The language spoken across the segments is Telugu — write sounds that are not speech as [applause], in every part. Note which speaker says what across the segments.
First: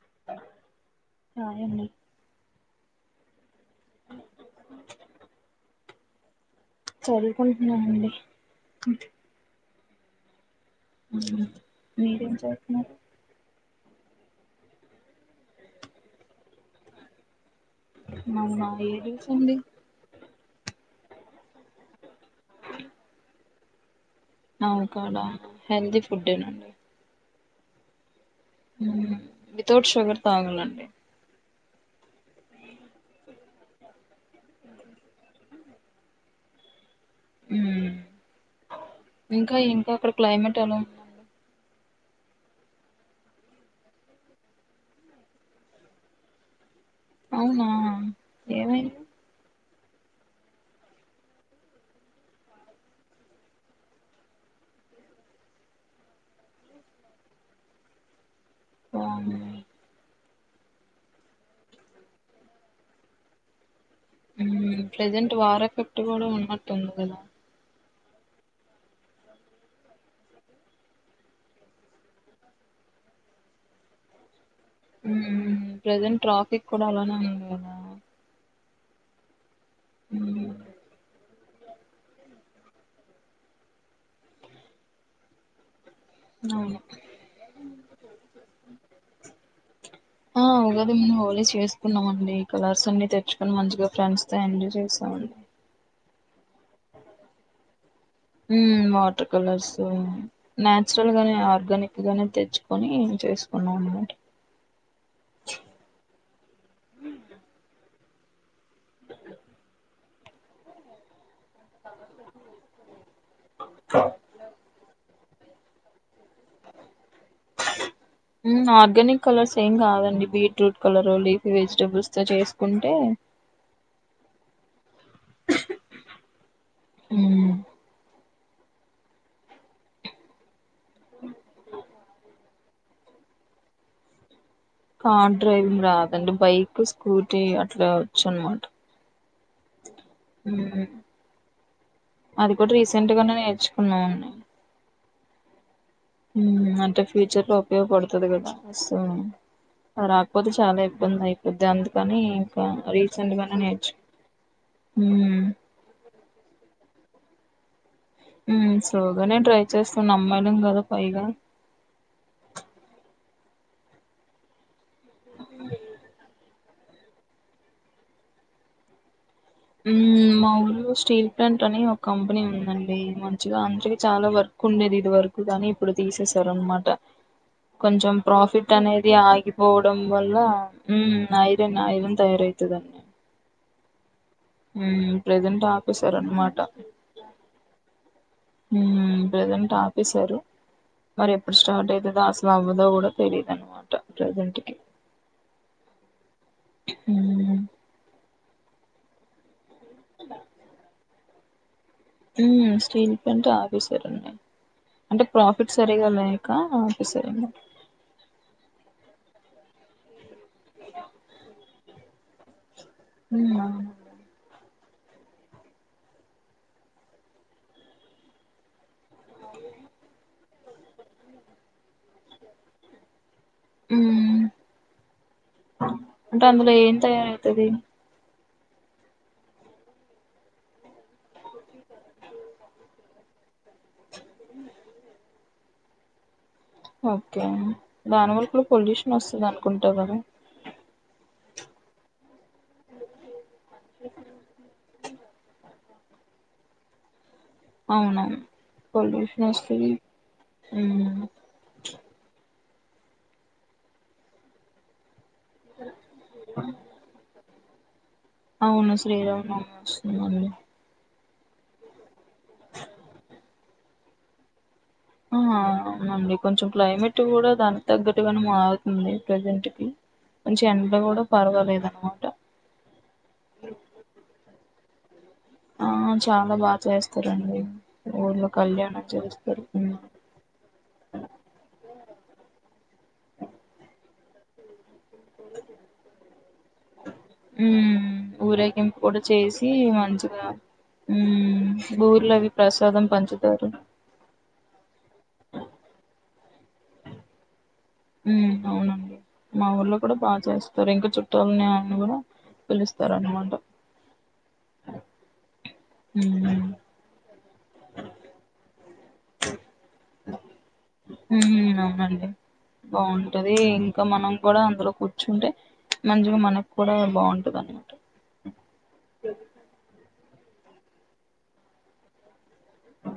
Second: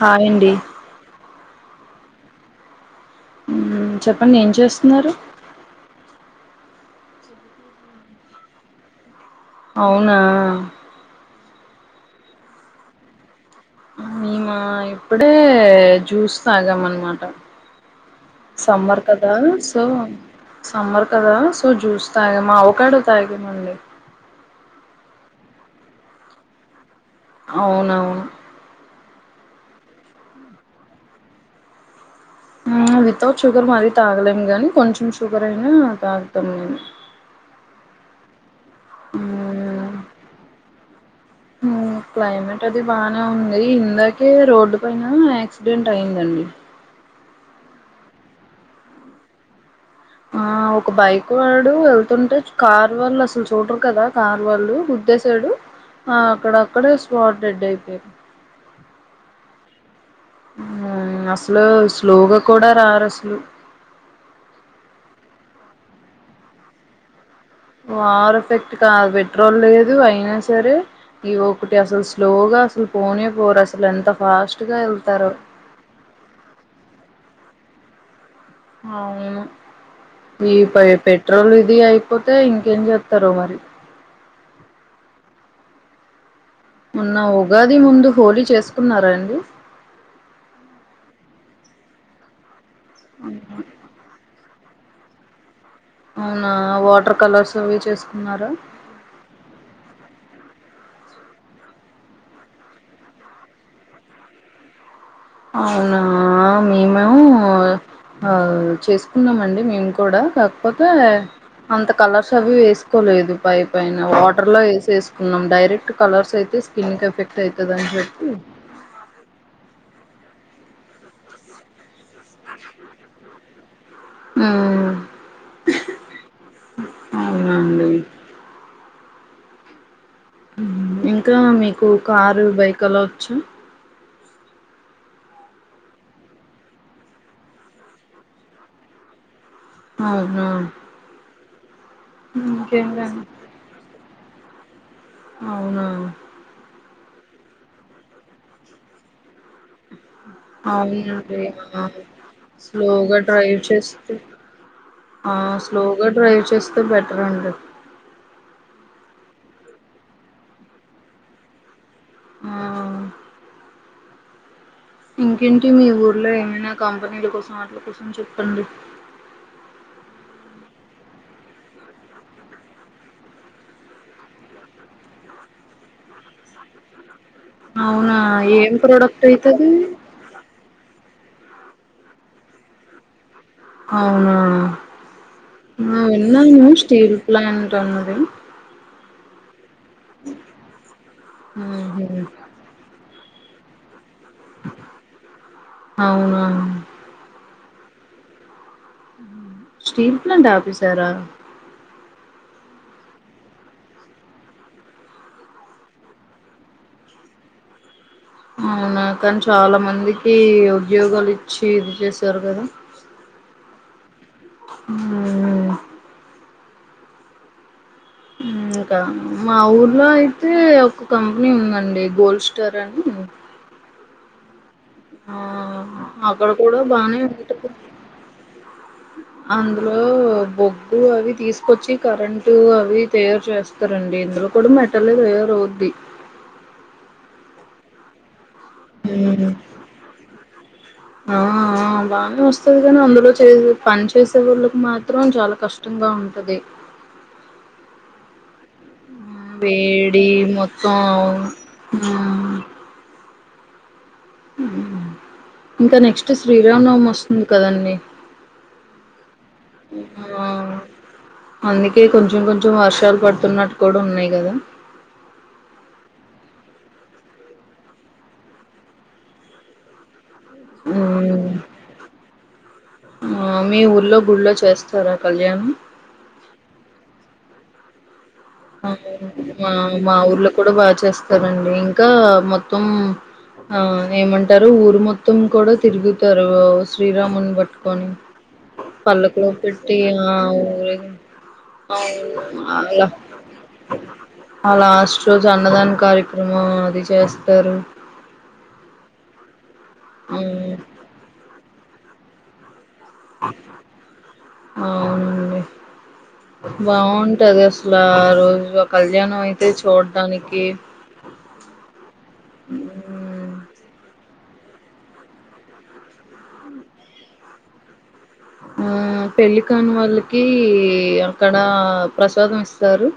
Speaker 1: హాయ్ అండి
Speaker 2: హాయ్ అండి
Speaker 1: మ్మ్ చెప్పండి ఏం చేస్తున్నారు
Speaker 2: చదువుకుంటున్నానండి
Speaker 1: అవునా
Speaker 2: మీరేం చేస్తున్నారు
Speaker 1: మేమా ఇప్పుడే జ్యూస్ తాగాం అనమాట
Speaker 2: అవునా ఏ
Speaker 1: సమ్మర్
Speaker 2: జ్యూస్
Speaker 1: కదా
Speaker 2: అండి
Speaker 1: సో సమ్మర్ కదా సో జ్యూస్ తాగ అవకాడో తాగమండి
Speaker 2: అవకాడ హెల్తి ఫుడ్ ఏ నండి
Speaker 1: అవునవును
Speaker 2: ఉమ్ వితౌట్ షుగర్ తాగలండి
Speaker 1: ఉమ్ వితౌట్ షుగర్ మరీ తాగలేము గానీ కొంచెం షుగర్ అయినా తాగుతాం నేను
Speaker 2: ఉమ్ ఇంకా
Speaker 1: మ్మ్,
Speaker 2: ఇంకా అక్కడ క్లైమేట్ ఎలా ఉండండి
Speaker 1: మ్మ్, క్లైమేట్ అది బానే ఉంది ఇందాకే రోడ్డు పైన యాక్సిడెంట్ అయిందండి
Speaker 2: అవునా ఏమైంది
Speaker 1: ఆ ఒక బైక్ వాడు వెళ్తుంటే కార్ వాళ్ళు అసలు చూడరు కదా కార్ వాళ్ళు గుద్దేశాడు ఆ అక్కడక్కడ స్పాట్ డెడ్ అయిపోయారు
Speaker 2: ఆ
Speaker 1: అసలు స్లోగా కూడా రారు అసలు
Speaker 2: ప్రెజెంట్ వార్ ఎఫెక్ట్ కూడా ఉన్నట్టుంది కదా
Speaker 1: వర్ ఎఫెక్ట్ కాదు పెట్రోల్ లేదు అయినా సరే ఈ ఒకటి అసలు స్లోగా అసలు పోనే పోరు అసలు ఎంత ఫాస్ట్
Speaker 2: ప్రెసెంట్ ట్రాఫిక్ కూడా అలానే ఉంది అవునా
Speaker 1: అవును ఈ పై పెేట్ పెట్రోల్ ఇది అయిపోతే ఇంకేం చేతారో మరి
Speaker 2: అవును
Speaker 1: ఉన్న ఉగాది ముందు హోలీ చేసుకున్నారా అండి
Speaker 2: ఆ ఉగాది ముందు హోలీ చేసుకున్నామండి కలర్స్ అన్ని తెచ్చుకొని మంచిగా ఫ్రెండ్స్ తో ఎంజాయ్ చేశాను
Speaker 1: అవునా వాటర్ కలర్స్ అవి చేస్
Speaker 2: హ్మ్ వాటర్ కలర్స్ [unintelligible] నేచురల్ గానే ఆర్గానిక్ గానే తెచ్చుకొని చేసుకున్నాం అనమాట
Speaker 1: అవునా మేమేమో ఆ చేసుకున్నామండి మేము కూడా కాకపోతే అంత కలర్స్ అవి వేసుకోలేదు పై పైన వాటర్ లో వేసేసు కున్నాం డైరెక్ట్ కలర్స్ అయితే స్కిన్ కి ఎఫె
Speaker 2: హ్మ్ ఆర్గానిక్ కలర్స్ ఏం కాదండి బీట్రూట్ కలరో లీఫ్య్ వెజిటబుల్స్ తో చేసుకుంటే
Speaker 1: హ్మ్
Speaker 2: ఉమ్
Speaker 1: అవునండి హ్మ్ ఇంకా మీకు కారు బైక్ కల వచ్చు
Speaker 2: కార్ డ్రైవింగ్ రాదండి బైక్ స్కూటీ అట్లా వచ్చు అనమాట
Speaker 1: అవునా
Speaker 2: ఉమ్ అది కూడా రీసెంట్
Speaker 1: ఇంకేంటండి
Speaker 2: గానే నేర్చుకున్నాన్
Speaker 1: అవునా
Speaker 2: హ్మ్ అంటే ఫ్యూచర్ లో ఉపయోగపడుతది కదా సో రాకపోతే చాలా ఇబ్బంది
Speaker 1: అవునండి
Speaker 2: అయిపోద్ది అందుకని ఇంకా
Speaker 1: స్లోగా
Speaker 2: రీసెంట్ గానే
Speaker 1: డ్రైవ్
Speaker 2: నేర్చు
Speaker 1: చేస్తే ఆ
Speaker 2: ఉమ్
Speaker 1: స్లోగా డ్రైవ్ చేస్తే బెట్ రెండు
Speaker 2: హ్మ్ స్లో గానే డ్రైవ్ చేస్తాను అమ్మాయిలం కదా పైగా
Speaker 1: ఆ ఇంకేంటి మీ ఊర్లో ఏమైనా కంపెనీల కోసం వాటిల కోసం చెప్పండి
Speaker 2: హ్మ్ మా ఊర్లో స్టీల్ ప్లాంట్ అనే ఒక కంపెనీ ఉందండి మంచిగా అందరికి చాలా వర్క్ ఉండేది ఇది వరకు కానీ ఇప్పుడు తీసేసారు అనమాట కొంచెం
Speaker 1: అవునా ఏం
Speaker 2: ప్రాఫిట్ అనేది
Speaker 1: ప్రోడక్ట్ అయితది
Speaker 2: ఆగిపోవడం వల్ల హ్మ్ ఐరన్ ఐరన్ తయారు అయితండి
Speaker 1: అవునా ఆ
Speaker 2: ఆపేశారు అనమాట
Speaker 1: విన్నాను స్టీల్ ప్లాంట్ అన్నది
Speaker 2: ఉమ్ ప్రెజెంట్ ఆప్ ప్పసారు మరి ఎప్పుడు స్టార్ట్
Speaker 1: ఊహు
Speaker 2: అవుతుందో అసలు అవ్వదా కూడా తెలీయదున్నమాట జంటికి
Speaker 1: అవునా ఉ స్టీల్ ప్లాంట్ ఆఫీసరా
Speaker 2: స్టీల్ ప్లాంట్ ఆఫీసర్న్ అంటే ప్రాఫిట్ సరిగాల ఇక ఆఫీసరి
Speaker 1: అవునా కాని చాలా మంది ఈ ఉద్యోగాలు ఇచ్చి ఇది చేస్త చరుకుదు
Speaker 2: హ
Speaker 1: ఆ ఇంకా మా ఊర్లో అయితే ఒక కంపెనీ ఉందండి గోల్డ్ స్టార్ అని
Speaker 2: హమ్
Speaker 1: ఆ అక్కడ కూడా
Speaker 2: ఏం
Speaker 1: బానే
Speaker 2: తయారవుతది
Speaker 1: ఉ అందులో బొగ్గు అవి తీసుకొచ్చి కరెంటు అవి తయారు చేస్తారండి ఇందులో కూడా మెటల్ తయారవుద్ది
Speaker 2: ఓకే దానివల్ కూడా పొల్యూషన్ వస్తుంది
Speaker 1: ఉ
Speaker 2: అనుకుంటా కదా
Speaker 1: ఆ బా వస్తుంది కాని అందులో చేస పని చేసే వాళ్ళకి మా చిత్రం చాలా కష్టంగా ఉంటది
Speaker 2: అవునవును పొల్యూషన్ వస్తది
Speaker 1: వేడి మొత్తం
Speaker 2: ఉమ్
Speaker 1: ఉ ఇంకా నెక్స్ట్ శ్రీరామ్ నవమ వస్తుంది కదీ
Speaker 2: అవును శ్రీరావును అవు
Speaker 1: ఆ
Speaker 2: వస్తుందండి
Speaker 1: అందుకే కొంచెం కొంచెం వర్షాలు పడుతున్నట్టు కూడా ఉన్నాయి కదా
Speaker 2: ఆ అవునండి కొంచెం క్లైమేట్ కూడా దానికి తగ్గట్టుగానే మారుతుంది ప్రజెంట్ కి కొంచెం ఎడ్లు కూడా
Speaker 1: ఉమ్.
Speaker 2: పర్వాలేదు అనమాట
Speaker 1: ఆ మీ ఊర్లో గుళ్ళో చేస్త చేస్తర్ కదా
Speaker 2: ఆ చాలా బాగా చేస్ చేస్తరండీ ఊర్లో కళ్యాణం
Speaker 1: అవునూ
Speaker 2: చేస్తారు
Speaker 1: మా
Speaker 2: ఉమ్
Speaker 1: మా ఊర్లో కూడా బాగా చేస్తారండి ఇంకా మొత్తం ఆ ఏమంటరు ఊరు మొత్తం మొత్తం కూడా తిరుగుతారు శ్రీరాముని పట్టుకొని
Speaker 2: ఊరేగింపు కూడా
Speaker 1: పల్లకులోకి
Speaker 2: చేసి
Speaker 1: పెట్టి ఆ
Speaker 2: మంచిగా
Speaker 1: ఊరి
Speaker 2: ఉమ్ ఊర్లో అవి
Speaker 1: అవునూ
Speaker 2: ప్రసాదం
Speaker 1: అలా
Speaker 2: పంచుతారు
Speaker 1: ఆ లాస్ట్ రోజు అన్నదాన కార్యక్రమం ఉ అది చేస్తారు
Speaker 2: ఉ అవునండి మా ఊళ్ళ కూడా బా
Speaker 1: మ్మ్
Speaker 2: చేస్తారు ఇంకా చుట్టాలని నుగుడ పిలుస్త
Speaker 1: అవునడి బాగు టదశల అసలు ఆ రోజు కళ్యాణం అయితే చూడడాానికి
Speaker 2: ఉమ్ అవునండి బాగుంటది ఇంకా మనం కూడా అందులో కూర్చుంటే మంచిగా మనకు కూడా బాగుంటది అనమాట
Speaker 1: ఉ పెళ్ళికనీ వాళ్ళకి కి అక్కడ ప్రసాదం ఇస్త స్తారు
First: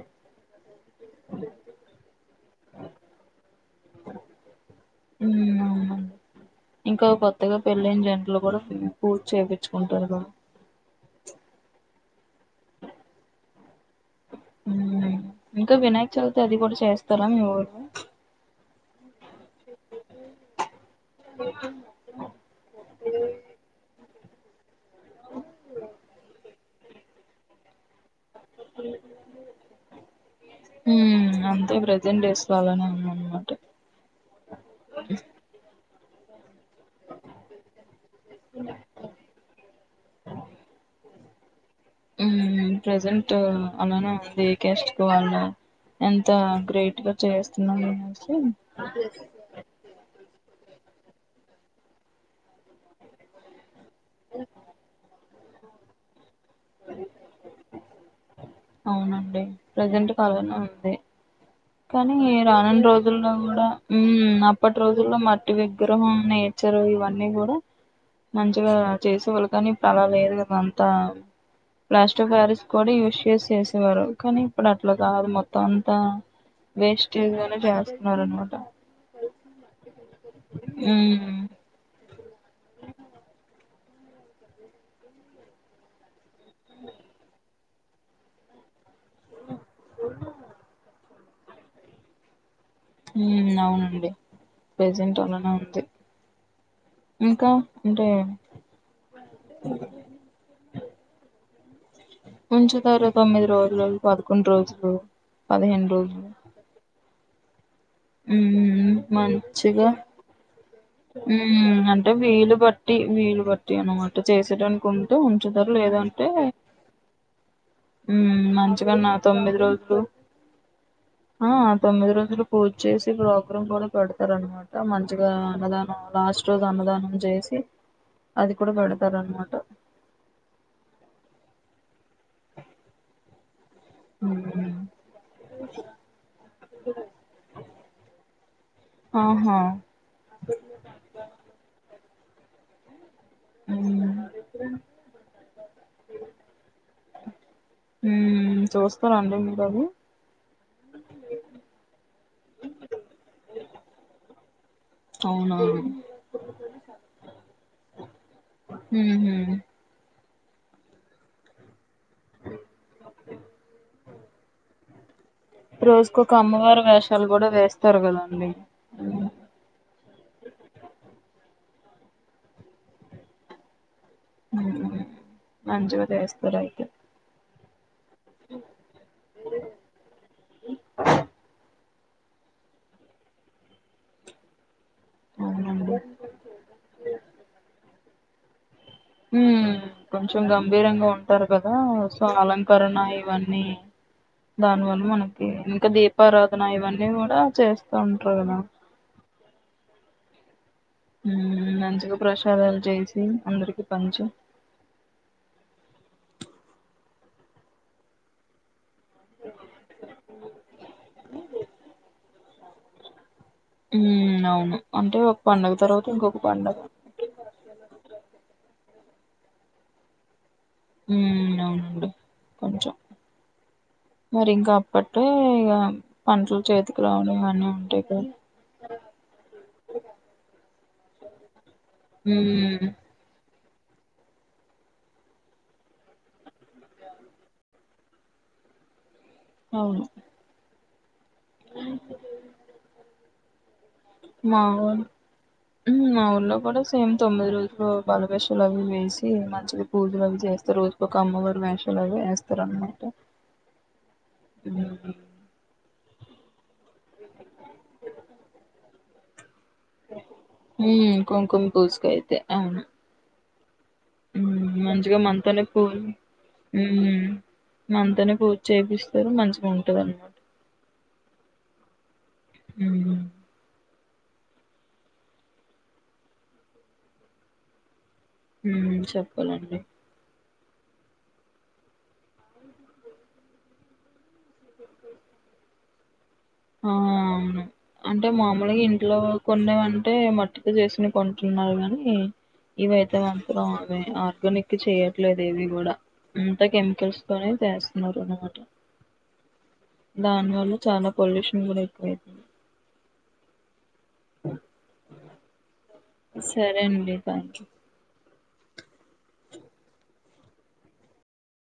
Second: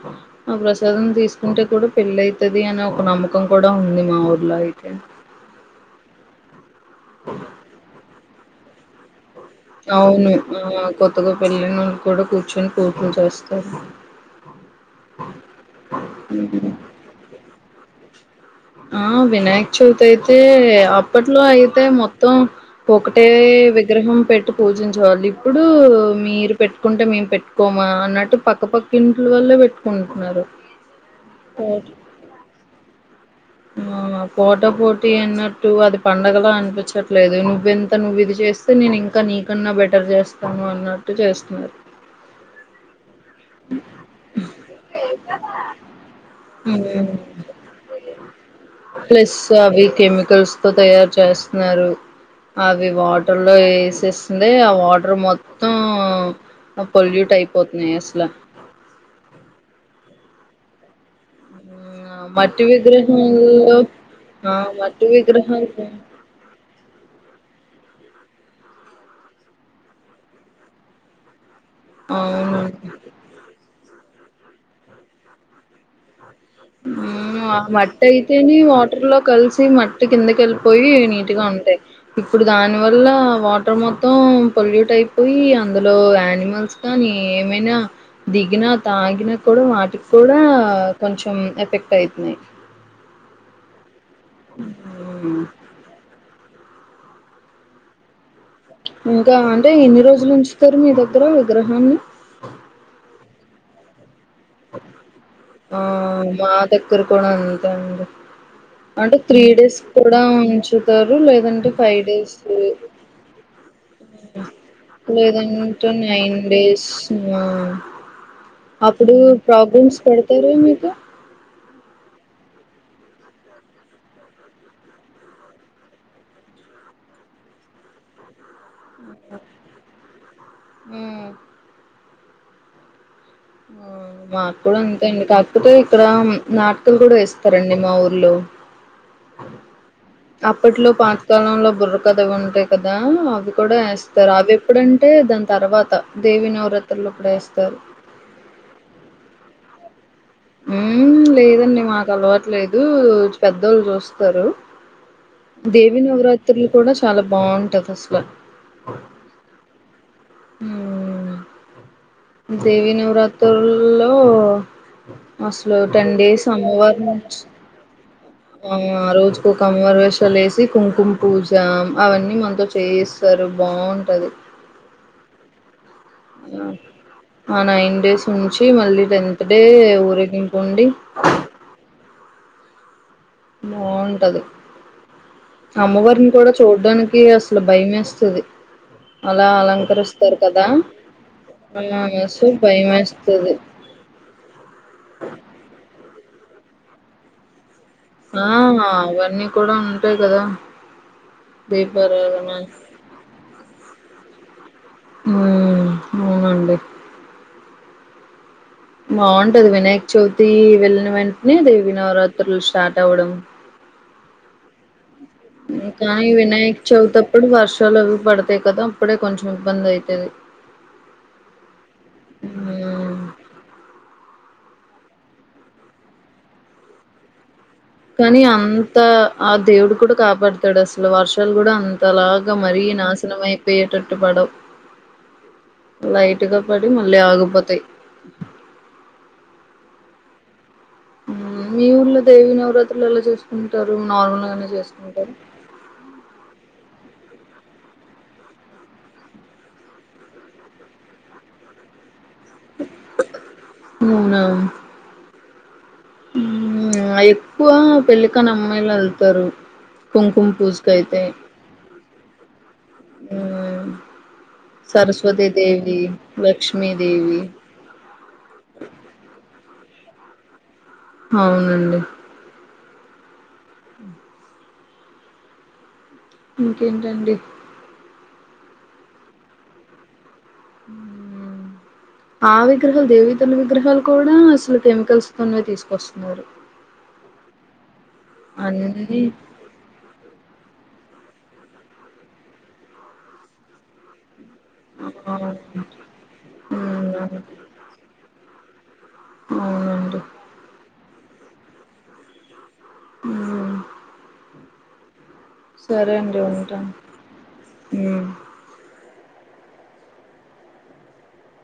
Speaker 1: ఆ ప్రసాదం తీసుకుంటే కూడా పెళ్ళ అవుతుది అనే ఒక నమ్మకం కూడా ఉంది మా ఊర్లో అయితే
Speaker 2: ఉమ్ అవునండి లు గూడ
Speaker 1: అవును కొత్తగా పెళ్ళ నళ్ళు కూడా కూర్చొని పూజ చేస్తారు
Speaker 2: ఉ ఇంకా వినాయక చవితి అది కూడా చేస్తారా మీ ఊరిలో
Speaker 1: ఆ వినాయక్ చవితి అయితే ఇప్పట్లో అయితే మొత్తం ఒకటే విగ్రహం పెట్టు పూజించ వాళ్లు ఇప్పుడు మీరు పెట్టుకుంటే మేము పెట్టుకోమా న్నటు పక్క పక్క ఇట్ల వల్లే పెట్టుకుంటున్నారు
Speaker 2: ఉమ్ అంతే ప్రజెంట్ డేస్ లో అలానే ఉందన్నమాట
Speaker 1: ఆ ఫోట పోటీ అనటు అది పండగల చపించట్లేదు నువ్వెంత నువ్వు ఇది చేస్తే నేను ఇంకా నీకన్నా బెటర్ చేస్తాను అన్నా ట్టు చేస్తున్నారు
Speaker 2: ఉ ప్రెజెంట్ అలానే ఉంది కెస్ట్ వాళ్ళ ఎంత
Speaker 1: హ్మ్.
Speaker 2: గ్రేట్గా చేస్తున్నామనేసి
Speaker 1: ప్లస్ అవిక కెమికల్స్ తో తయారు చేస్తున్నారు అవి వాటర్ లో ఏసేస్తుంది ఆ వాటర్ మొత్తం పల్యూ టయిప్పోతున్నాయి అసలా
Speaker 2: అవునండి ప్రజెంట్ కాలనే ఉంది కానీ
Speaker 1: మట్టి
Speaker 2: రానుని రోజుల్లో కూడా
Speaker 1: విగ్రహంలో
Speaker 2: ఉ
Speaker 1: ఆ
Speaker 2: అప్పటి రోజుల్లో మట్టి
Speaker 1: విగ్రహాలు
Speaker 2: విగ్రహం నేచర్ ఇవన్నీ కూడా మంచిగా చేసేవాళ్ళు కానీ ఇప్పుడు అలా లేదు కదా అంతా ప్లాస్ట్ ఆఫ్ ప్యారిస్
Speaker 1: అవును
Speaker 2: కూడాయూస్ చేస్త చేసేవారు కానీ ఇప్పుడు అట్లా కాదు మొత్తం అంతా వేస్టేజ్
Speaker 1: ఆ ఆ
Speaker 2: గానే
Speaker 1: మట్
Speaker 2: చేస్తున్నారు అనమాట
Speaker 1: అయితేనే వాటర్ లో కలిసి మట్టి కిందక వెళ్ళిపోయి
Speaker 2: ఉమ్
Speaker 1: నీట్ గా ఉంటాయి ఇప్పుడు దానివల్ల వాటర్ మొత్తం మొత్తం పొల్యూట్ అయిపోయి అందులో యని మస్కా ఏమైనా దిగిన తాగినా కూడా వాటికి కూడా కొంచ ఎఫెక్ట్ అయితన్నయి
Speaker 2: ఉ అవునండి ప్రజెంట్
Speaker 1: మ్మ్.
Speaker 2: [unintelligible] అంటే ఇంకా అంటే
Speaker 1: ఇంకా అంటే ఎన్ని రోజులు ఉంచుతారు మీ దగ్గర విగ్రహాన్ని
Speaker 2: ఉంచుతారు తొమ్మిది రోజులు పదకొండు రోజులు
Speaker 1: ఆ
Speaker 2: పదిహేను రోజులు
Speaker 1: మాదగ్గరకు క [unintelligible] అడి
Speaker 2: ఉమ్
Speaker 1: అంటే త్రీ డేస్
Speaker 2: మంచిగా
Speaker 1: కూడా ఉంచు
Speaker 2: అంటే వీలు బట్టి వీలు బట్టి అ
Speaker 1: లేదంట నైన్ డేస్
Speaker 2: ఉ మంచిగాన్న
Speaker 1: అప్పుడు
Speaker 2: తొమ్మిది రోజులు
Speaker 1: ప్రాబ్లమ్స్ పెడతారు మీకు
Speaker 2: ఆ తొమ్మిది రోజులు పూజ్చేసి ప్రోగ్రాం గుడా పెడతారన్నమాట. మంచిగా అన్నదానం లాస్ట్ రోజు అన్నదానం చేసి అది కూడా పెడ రన్నమాట.
Speaker 1: హ్ మాక్
Speaker 2: హ్మ్.
Speaker 1: కూడా అంతే అండి కాకపోతే ఇక్కడ నాటకలు కూడా వేస్తారండి మా ఊర్లో
Speaker 2: ఆహా
Speaker 1: అప్పట్లో పాతకాలంలో బుర్ కథ ఉంటయి. కదా ఉ అవి కూడా
Speaker 2: హ్మ్
Speaker 1: వేస్తారు. అవి ఎప్పుడంటే దాని తర్వాత దేవి నవరాత్రులప్పుడు వేస్తారు.
Speaker 2: హ్మ్ చూస్తారండి మీరు అవి
Speaker 1: మ్ లేదండి మాక్ అలవాట్లేదు. పెద్దోళ్ళు చూస్తారు.
Speaker 2: అవునా
Speaker 1: దేవి నవరాత్రులు కూడా చాలా బావుంటది. అసలు
Speaker 2: హ్మ్ హు
Speaker 1: హ్మ్ దేవి నవరాత్రుల్లో అసలు టెన్
Speaker 2: రోజుకొక అమ్మవారి వేషాలు గూడ వేస్తారు కదా
Speaker 1: ఉ రోజుకొక అమ్మవారు వేషాలేసి కుంకుమ్ పూజా అవన్నీ మనతో చేయిస్తారు బాగుం
Speaker 2: మంచోడే వేస్తా రైట్
Speaker 1: అవున ఎన్ డేస్ ఉంచి మళ్ళీ టెన్త్ డే ఊరేగింపు ఉండి బావుంటది
Speaker 2: అవునండి
Speaker 1: అమ్మవారిని కూడా చూడ్డానికి అసలు భయమేస్ ఇది
Speaker 2: ఉ కొంచం గంభీరంగా ఉంటారు కదా సో
Speaker 1: ఆ భయం
Speaker 2: అలంకరణ
Speaker 1: వేస్తది
Speaker 2: ఇవన్నీ దానివల్ల మనకి ఇంకా దే దీపారాధన ఇవన్నీ గూడా చేస్
Speaker 1: ఆ అవన్నీ కూడా ఉంటాయి కదా
Speaker 2: మ్ మంచిగా
Speaker 1: దీపారాధన
Speaker 2: ప్రసాదాలు చేసి అందరికి పంచు
Speaker 1: ఉమ్ అవునండి బావుంటది వినాయక చవితి వెళ్ళిన వెంటనే దేవి నవరాత్ లు స్టార్ట్ అవడం
Speaker 2: ఉ అవును అంటే ఓ
Speaker 1: కానీ వినాయక చవితి ఆప్పుడు వర్షాలు అవి పడతాయి కదా అప్పుడే కొంచం ఇబ్బందయితది
Speaker 2: ఉ అవును అండి కొంచం
Speaker 1: హ్మ్.
Speaker 2: మరి ఇంకా అప్పట్ ఇక పంటలు చేతికి రావడం గాని
Speaker 1: కానీ అంత ఆ దేవుడు కూడా కాపాడతాడు అసలు వర్షాలు కూడా అంతలాగా మరీ
Speaker 2: ఉమ్
Speaker 1: నాశనమై పోయేటట్టు పాడవ్ లైట్గా పడి మళ్ళీ ఆగిపోతాయి
Speaker 2: అవును
Speaker 1: మీ ఊర్లో దేవి నవరాత్రిలు ఎలా చేసు
Speaker 2: మా ఊ మా ఊర్లో కూడా సేమ్ తొమ్మిది రోజులు బలవేషాలు అవి వేసి మంచిగా పూజలు అవి చేస్తే రోజుకి అమ్మవారి వేషాలు అవి వేస్త త్తారు అనమాట
Speaker 1: ఊ ఎక్కువ పెళ్ళికానీ అమ్మాయిలు వెళ్తా తరు
Speaker 2: హు కుంకుమ పూజకాయితే అవును
Speaker 1: ఉ
Speaker 2: మంచిగా మంతనే పూ
Speaker 1: లక్ష్మీదేవి
Speaker 2: మంతనే పూ చేపిస్తారు మంచిగా ఉంటు
Speaker 1: అవునండి
Speaker 2: ఉ
Speaker 1: ఇంకేంటండి
Speaker 2: ఉ చెప్పాలండి
Speaker 1: ఆ విగ్రహాలు దేవితల విగ్రహాలు కూడా అసలు కెమికల్స్ తనే తీసుకొస్త
Speaker 2: ఆ అవును అంటే మామూలుగా ఇంట్లో
Speaker 1: అన్నీ
Speaker 2: కొనేమంటే మట్టికు చేసిన కొంట న్నారు కాని ఇవయితే మంతరం ఆర్గానిక్ చేయట్లేదు ఇవి కూడా
Speaker 1: అవునండి
Speaker 2: అంతా కెమికల్స్
Speaker 1: మ్మ్
Speaker 2: తోనే చేస్తున్నారు అనమాట ఓకే
Speaker 1: అవునండి
Speaker 2: దాని వాల్ళు చాలా పొల్యూషన్ కూడాకు
Speaker 1: ఉమ్ సరే అండి
Speaker 2: సరే
Speaker 1: ఉంటాను
Speaker 2: అండి థ్యాంక్ యూ